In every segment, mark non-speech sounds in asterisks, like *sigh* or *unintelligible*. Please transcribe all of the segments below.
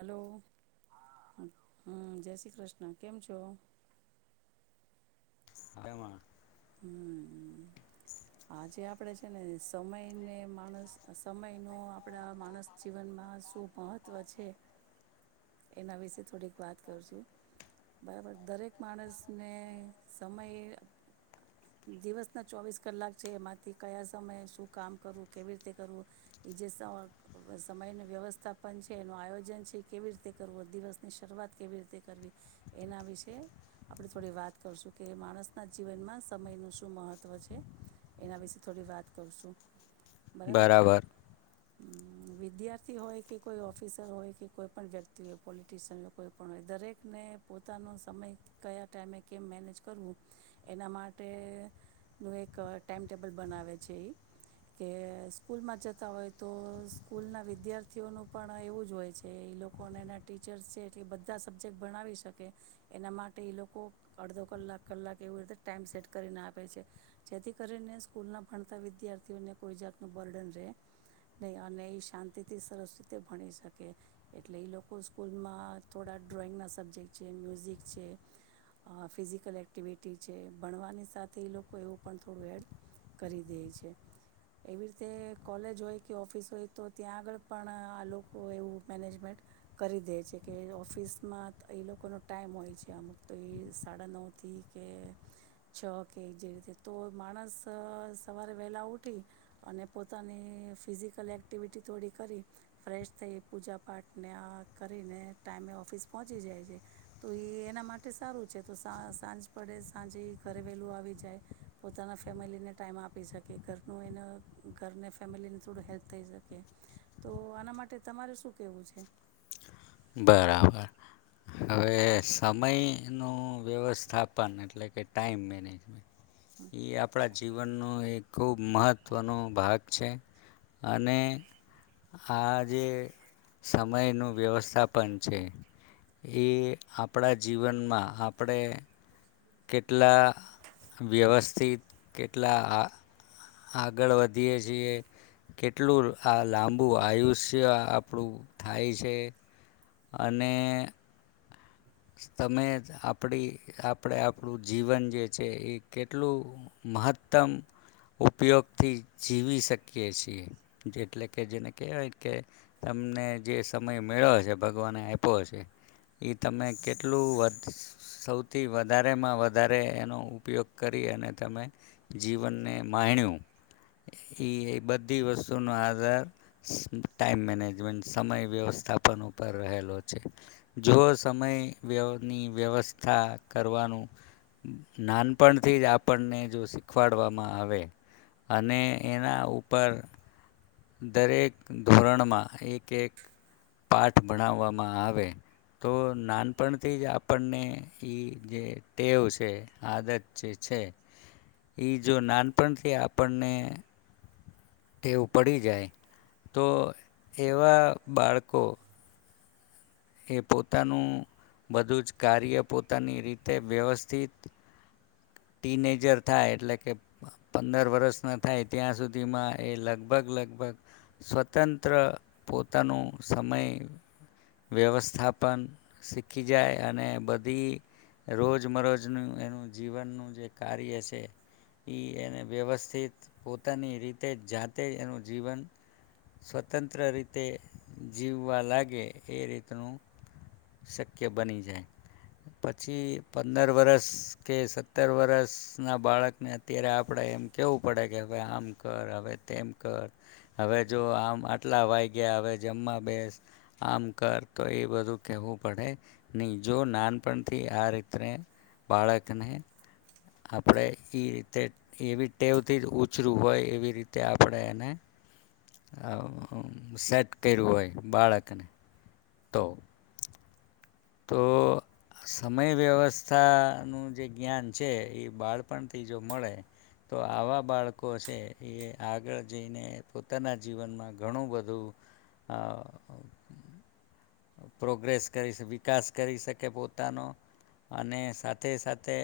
Hello હમ જય શ્રી કૃષ્ણ કેમ છો. મજામાં હમ. આજે આપડે છે ને સમયને માણસ સમય ન આપડા માનસ જીવનમાં શું મહત્વ છે એના વિશે થોડીક વાત કર છું બરાબર દરેક માણસને સમય દિવસ ના ચોવીસ કલાક. એમાંથી કયા સમયે શું કામ કરવું કેવી રીતે કરવું એ જે સમયનું વ્યવસ્થાપન છે એનું આયોજન છે કેવી રીતે કરવું દિવસની શરૂઆત કેવી રીતે કરવી એના વિશે આપણે થોડી વાત કરશું કે માણસના જીવનમાં સમયનું શ. શું મહત્ત્વ છે. એના વિશે થોડી વાત કરુંશું. બરાબર છે. વિદ્યાર્થી હોય કે કોઈ ઓફિસર હોય કે કોઈ પણણ વ્યક્તિ હોય પોલિટિશિયન હોય કોઈ પણણ હોય દરેકને પોતાનો સમય કયા ટાઈમે કેમ મેનેજ કરવું એના માટેનું એક. ટાઈમટેબલ બનાવે છે એ કે સ્કૂલમાં જતા હોય તો સ્કૂલના વિદ્યાર્થીઓનું પણ એવું જ હોય છે એ લોકો અને એના ટીચર્સ છે એટલે બધા સબ્જેક્ટ બણાવી શકે એના માટે એ લોકો અડધો કલાક કલાક એવીું રીતે ટાઈઇમ સેટ કરીને આપે છે જેથી. કરીને સ્કૂલના ભણતા વિદ્યાર્થીઓને કોઈ જાતનું બર્ડન રહે નહીં અને એ શાંતિથી સરસ રીતે ભણી શકે એટલે એ લોકો સ્કૂલમાં થોડા ડ્રોઈંગના સબ્જેક્ટ છે મ્યુઝિક છે ફિઝિકલ એક્ટિવિટી છે ભણવાની સાથે એ લોકો એવું પણ થ. થોડું એડ કરી દે છે એવી રીતે કોલેજ હોય કે ઓફિસ હોય તો ત્યાં આગળ પણ આ લોકો એવું મેનેજમેન્ટ કરી દે છે કે ઓફિસમાં એ લોકોનો ટાઈમ હોય છે અમુક તો એ સાડા નવથી કે છ કે જે રીતે. તો માણસ સવારે વહેલા ઉઠી અને પોતાની ફિઝિકલ એક્ટિવિટી થોડી કરી ફ્રેશ થઈ પૂજા પાઠને આ કરીને ટાઈમે ઓફિસ પહોંચી જાય છે તો એ એના માટે સારું છે તો સા સાંજ પડે સાંજે ઘરે વહેલું આવી જાય. પોતાના ફેમિલીને ટાઈમ આપી શકે ઘરનું એને ઘરને ફેમિલીને થોડું હેલ્પ થઈ શકે તો આના માટે તમારે શું કહેવું છે. બરાબર હવે સમયનું વ્યવસ્થાપન એટલે કે ટાઈમ મેનેજમેન્ટ. એ આપડા. જીવનનો એ ખૂબ મહત્ત્વનો ભાગ છે, અને આ જે સમયનું વ્યવસ્થા થાપન છે, એ આપણા જીવનમાં આપણે કેટલા વ્યવસ્થિત કેટલા આ આગળ વધીએ છીએ, કેટલું આ લાંબુ આયુષ્ય આપણું થાય છે. અને તમે આપણી આપણે આપણું જીવન જે છે એ કેટલું મહત્તમ ઉપયોગથી જીવી શકીએ છીએ, જેટલે કે જેને કહેવાય કે, તમને જે સમય મેળ્યો છે ભગવાને આપ્યો છે, એ તમે. કેટલું વધ સૌથી વધારેમાં વધારે એનો ઉપયોગ કરી અને તમે, જીવનને માણ્યું એ એ બધી વસ્તુનો આધાર ટાઈમ મેનેજમેન્ટ સમય વ્યવસ્થાપન ઉપર રહેલો છે, જો સમય વ્યની વ્યવસ્થા કરવાનું નાનપણથી જ આપણને જો શીખવાડવામાં આવે, અને એના ઉપર દરેક ધોરણમાં એક એક પાઠ ભણાવવામાં આવે, તો નાનપણથી જ આપણને એ જે ટેવ છે આદત જે છે, એ જો નાનપણથી આપણને ટેવું પડી જાય, તો એવા બાળકો એ પોતાનું બધું જ કાર્ય પોતાની રીતે વ્યવસ્થિત, ટીનેજર થાય એટલે કે પંદર વર્ષના થાય ત્યાં સુધીમાં એ લગભગ લગભગ, સ્વતંત્ર પોતાનું સમય વ્યવસ્થાપન શીખી જાય અને બધી રોજમરોજનું એનું જીવનનું જે કાર્ય છે એ એને વ્યવસ્થિત પોતાની રીતે જ જાતે એનું જીવન સ્વતંત્ર રીતે જીવવા લાગે. એ રીતનું શક્ય બની જાય, પછી પંદર વરસ કે સત્તર વરષના બાળકને અત્યારે આપણે એમ કહેવું પડે કે હવે આમ કર હવે તેમ કર, હવે જો આમ આટલા વાઈ ગયા હવે જમવા બેસ, આમ કર તો એ બધું કેવું પડે નહી જો નાનપણથી આ રીતને બાળકને આપણે એઈ રીતે એવી ટેવથી જ ઉછરું હોય એવી રીતે આપણે એને સેટ કર્યું હોય બાળકને. તો તો સમય વ્યવસ્થાનું જે જ્ઞાન છે એ બાળપણથી જો મળે, તો આવા બાળકો છે એ આગળ જઈને પોતાના જીવનમાં ઘણું બધું પ્રોગ્રેસ કરીશ. વિકાસ કરી શકે પોતાનો, અને સાથે સાથે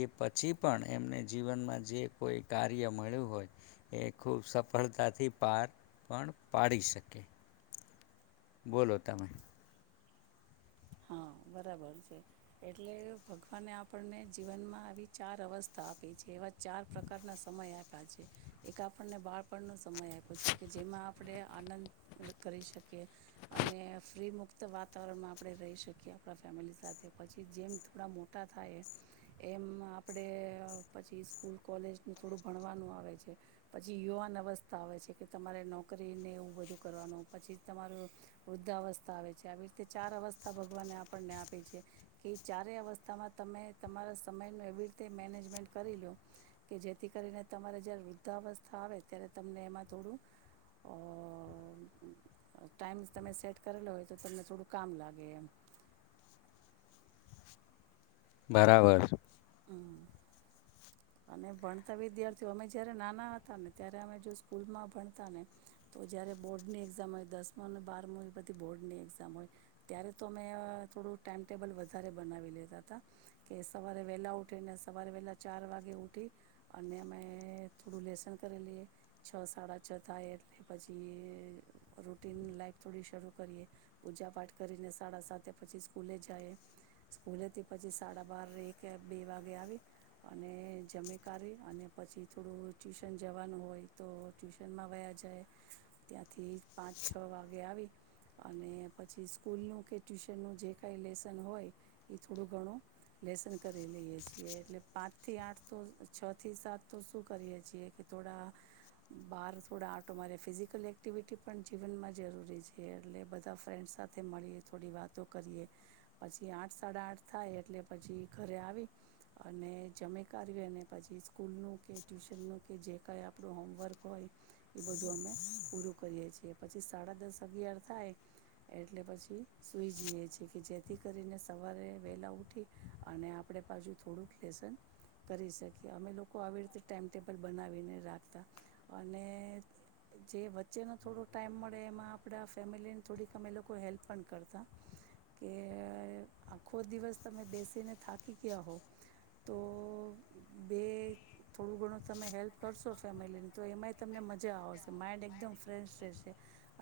એ પછી પણ એમને જીવનમાં જે કોઈ કાર્ય મળ્યું હોય, એ ખૂબ સફળતાથી પાર પણ પાડી શકે. બોલોલો તમે. હા બરાબર છે, એટલે ભગવાને આપણને જીવનમાં આવી ચાર અવસ્થા આપી છે, એવા ચાર પ્રકારના સમય આપ્યા છે, એક આપણને બાળપણનો સમય આપ્યો છે કે જેમાં આપ આપણે આનંદ કરી શકીએ, અને ફ્રી મુુક્ત વાતાવરણમાંણે આપણે રહી શકીએ, આપણા ફેમિલી સાથે પછી જેમ થોડા મોટા થાય, એમ આપણે પછી સ્કૂલ કોલેજનું થોડું ભણવાનું આવે છે, પછી યુવાન અવસ્થા આવે છે કે તમારે નોકરીને એવું બધું કરવાનું પછી તમારું વૃદ્ધાવસ્થા આવે છે આવી રીતે ચાર અવસ્થા થા ભગવાને આપણને આપે છે, કે ચારે અવસ્થામાં તમે તમારા સમયનું એવી રીતે મેનેજમેન્ટ કરી લો કે જેથી, કરીને તમારે જય્યારે વૃદ્ધાવસ્થા આવે ત્યારે તમને એમાં થોડું અ ટાઈમ તમે સેટ કરેલો હોય તો તમને થોડું કામ લાગે. કેમ? બરાબર. હમ. અને ભણતા વિદ્યાર્થીઓ અમે જયારે નાના હતા ને ત્યારે અમે જો સ્કૂલમાં ભણતા ને તો જયારે બોર્ડ ની એક્ઝામ હોય દસમને બારમો એ બધી બોર્ડ ની એક્ઝામ હોય ત્યારે તો અમે થોડું ટાઈમટેબલ વધારે બનાવી લેતા હતા કે સવારે વહેલા ઉઠી ને સવારે વહેલા ચાર વાગ ઉઠી અને અમે થોડું લેસન કરી લઈએ છ સાડા છ થાય એટલે પછી રૂટીન લાાઈફ થોડી શરૂ કરીએ પૂજા પાઠ કરીને સાડા સાતે પછી સ્કૂલે જઈએ સ્કૂલેથી પછી સાડા બાર એક બે વાગે આવી અને. જમે કી અને પછી થોડું ટ્યુશન જવાનું હોય તો ટ્યુશનમાં વયા, જાય ત્યાંથી પાંચ છ વાગે આવી અને પછી સ્કૂલનું કે ટ્યુશનનું જે કાંઈ લેસન હોય, એ થોડું ઘણું લેસન કરી લઈએ છીએ એટલે પાંચથી આઠ તો છ થી સાત તો શું કરીએ છીએ કે થોડા, બહાર થોડા આટો મારે ફિઝિકલ એક્ટિવિટી પણ જીવનમાં જરૂરી છે, એટલે બધા ફ્રેન્ડસ સાથે મળીએ થોડી વાતો કરીએ, પછી આઠ સાડા આઠ થાય એટલે પછી ઘરે આવી, અને જમે કાર્યને પછી સ્કૂલનું કે ટ્યુશનનું કે જે કાંઈ આપણું હોમવર્ક હોય, એ બધું અમે પૂરું કરીએ છીએ પછી સાડા દસ અગિયાર થાય એટલે પછી સુઈ જઈએ છીએ કે જેથી કરીને સવારે વહેલાં ઉઠી અને આપણે પાછું થોડુંક લેસન કરી શકીએ અમે લોકો આવી રીતે ટાઈઇમટેબલ બનાવીને રાખતા અને જે વચ્ચેનો થોડો ટાઈમ મળે એમાં આપણા ફેમિલીને થોડીક અમે લોકો હેલ્પ પણ કરતા કે આખો દિવસ તમે બેસીને થાકી ગયા હો તો. બે થોડું ઘણું તમે હેલ્પ કરશો ફેમિલીની તો એમાંય તમને મજા આવશે માઇન્ડ એકદમ ફ્રેશ રહેશે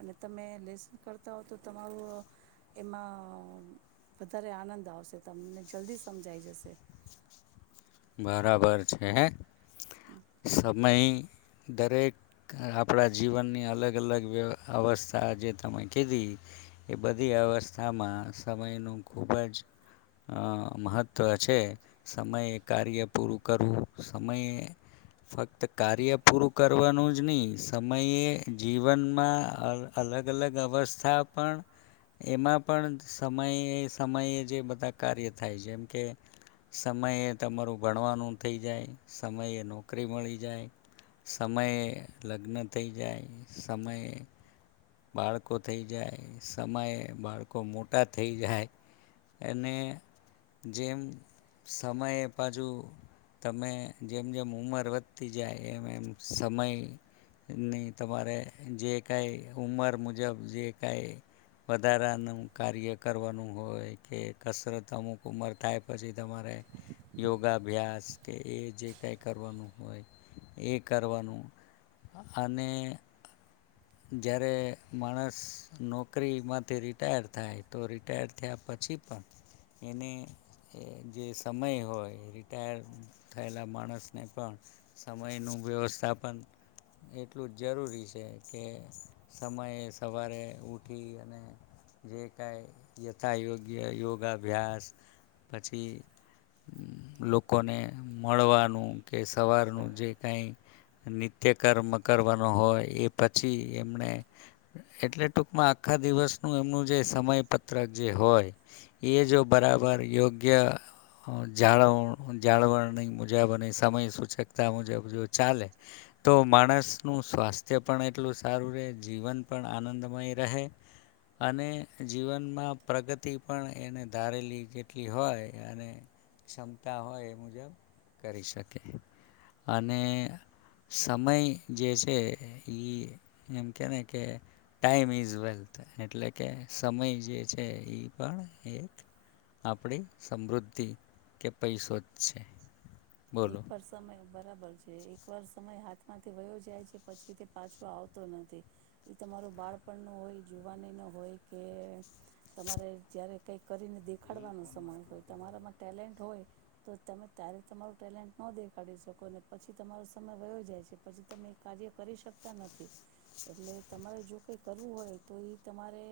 અને તમે લેસન કરતા હો તો તમારું એમાં વધારે આનંદ આવશે તમને જલ્દી સમજાઈ જશે. બરાબર છે હે. સબ અહી દરેક આપણા જીવનની અલગ અલગ વ્ય અવસ્થા જે તમે કીધી, એ બધી અવસ્થામાં સમયનું ખૂબ જ મહત્ત્વ છે. સમયે કાર્ય પૂરું કરવું સમયે, ફક્ત કાર્ય પૂરું કરવાનું જ નહીં સમયે જીવનમાં અલગ અલગ અવસ્થા પણ, એમાં પણ સમયે સમયે જે બધા કાર્ય થાય જેમ કે સમયે તમારું ભણવાનું થઈ જાય સમયે નોકરી મળી જાય, સમયે લગ્ન થઈ જાય, સમયે બાળકો થઈ જાય, સમયે બાળકો મોટા થઈ જાય, અને જેમ સમયે પાછુ તમે જેમ જેમ ઉંમર વધતી જાય, એમ એમ સમયની તમારે જે કાંઈ ઉંમર મુજબ જે કાંઈ વધારાનું કાર્ય કરવાનું હોય કે કસરત અમુક ઉંમર થાય, પછી તમારે યોગાભ્યાસ કે એ જે કાંઈ કરવાનું હોય એ કરવાનું, અને જ્યારે માણસ નોકરીમાંથી રિટાયર થાય તો રિટાયર થયા પછી પણ એને જે સમય હોય રિટાયર થયેલા માણસને પણ સમયનું વ્યવસ્થાપન એટલું જ જરૂરી છે. કે સમયે સવારે ઉઠી અને જે કાંઈ યથાયયોગ્ય યોગાભ્યાસ પછી લોકોને મળવાનું કે સવારનું જે કાંઈ નિત્યકર્મ કરવાનો હોય એ. *unintelligible* પછી એમણે, એટલે ટૂંકમાં આખા દિવસનું એમનું જે સમયપત્રક જે હોય, એ જો બરાબર યોગ્ય જાળવ જાળવણી મુજબ અને સમયસૂચકતા મુજબ જો ચાલે, તો માણસનું સ્વાસ્થ્ય પણ એટલું સારું રહે જીવન પણ આનંદમય રહે, અને જીવનમાં પ્રગતિ પણ એને ધારેલી જેટલી હોય અને ક્ષમતા હોય એ મુજબ કરી શકે, અને સમય જે છે. એ એમ કે ને કે, ટાઈમ ઇઝ વેલ્થ એટલે કે સમય જે છે એ પણ એક, આપણી સમૃદ્ધિ કે પૈસો જ છે. બોલો એક વાર સમય બરાબર છે એક વાર સમય હાથ માંથી વયો જાય છે પછી તે પાછો આવતો નથી, એ તમારો બાળપણનો હોય જુવાનીનો હોય કે તમારે જ્યારે કંઈક કરીને દેખાડવાનો સમય હોય, તમારામાં ટેલેન્ટ હોય તો તમે ત્યારે તમારું ટેલેન્ટ ન દેખાડી શકો પછી તમારો સમય વયો જાય છે પછી તમે એ કાર્ય કરી શકતા નથી એટલે તમારે જો કંઈ કરવું હોય તો એ તમારે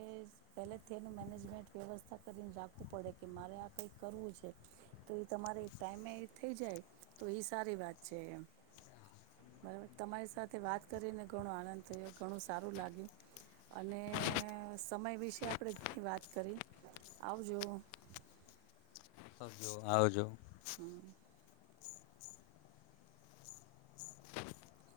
પહેલેથી એનું મેનેજમેન્ટ વ્યવસ્થા કરીને રાખવું પડે કે મારે આ કંઈક કરવું છે તો એ તમારે ટાઈમે થઈ જાય. તો એ સારી વાત છે, એમ બરાબર તમારી સાથે વાત કરીને ઘણો આનંદ થયો ઘણું સારું લાગ્યું, અને સમય વિશે આપણે ઘણી વાત કરી આવજો. જો આવજો. હમ. *inaudible*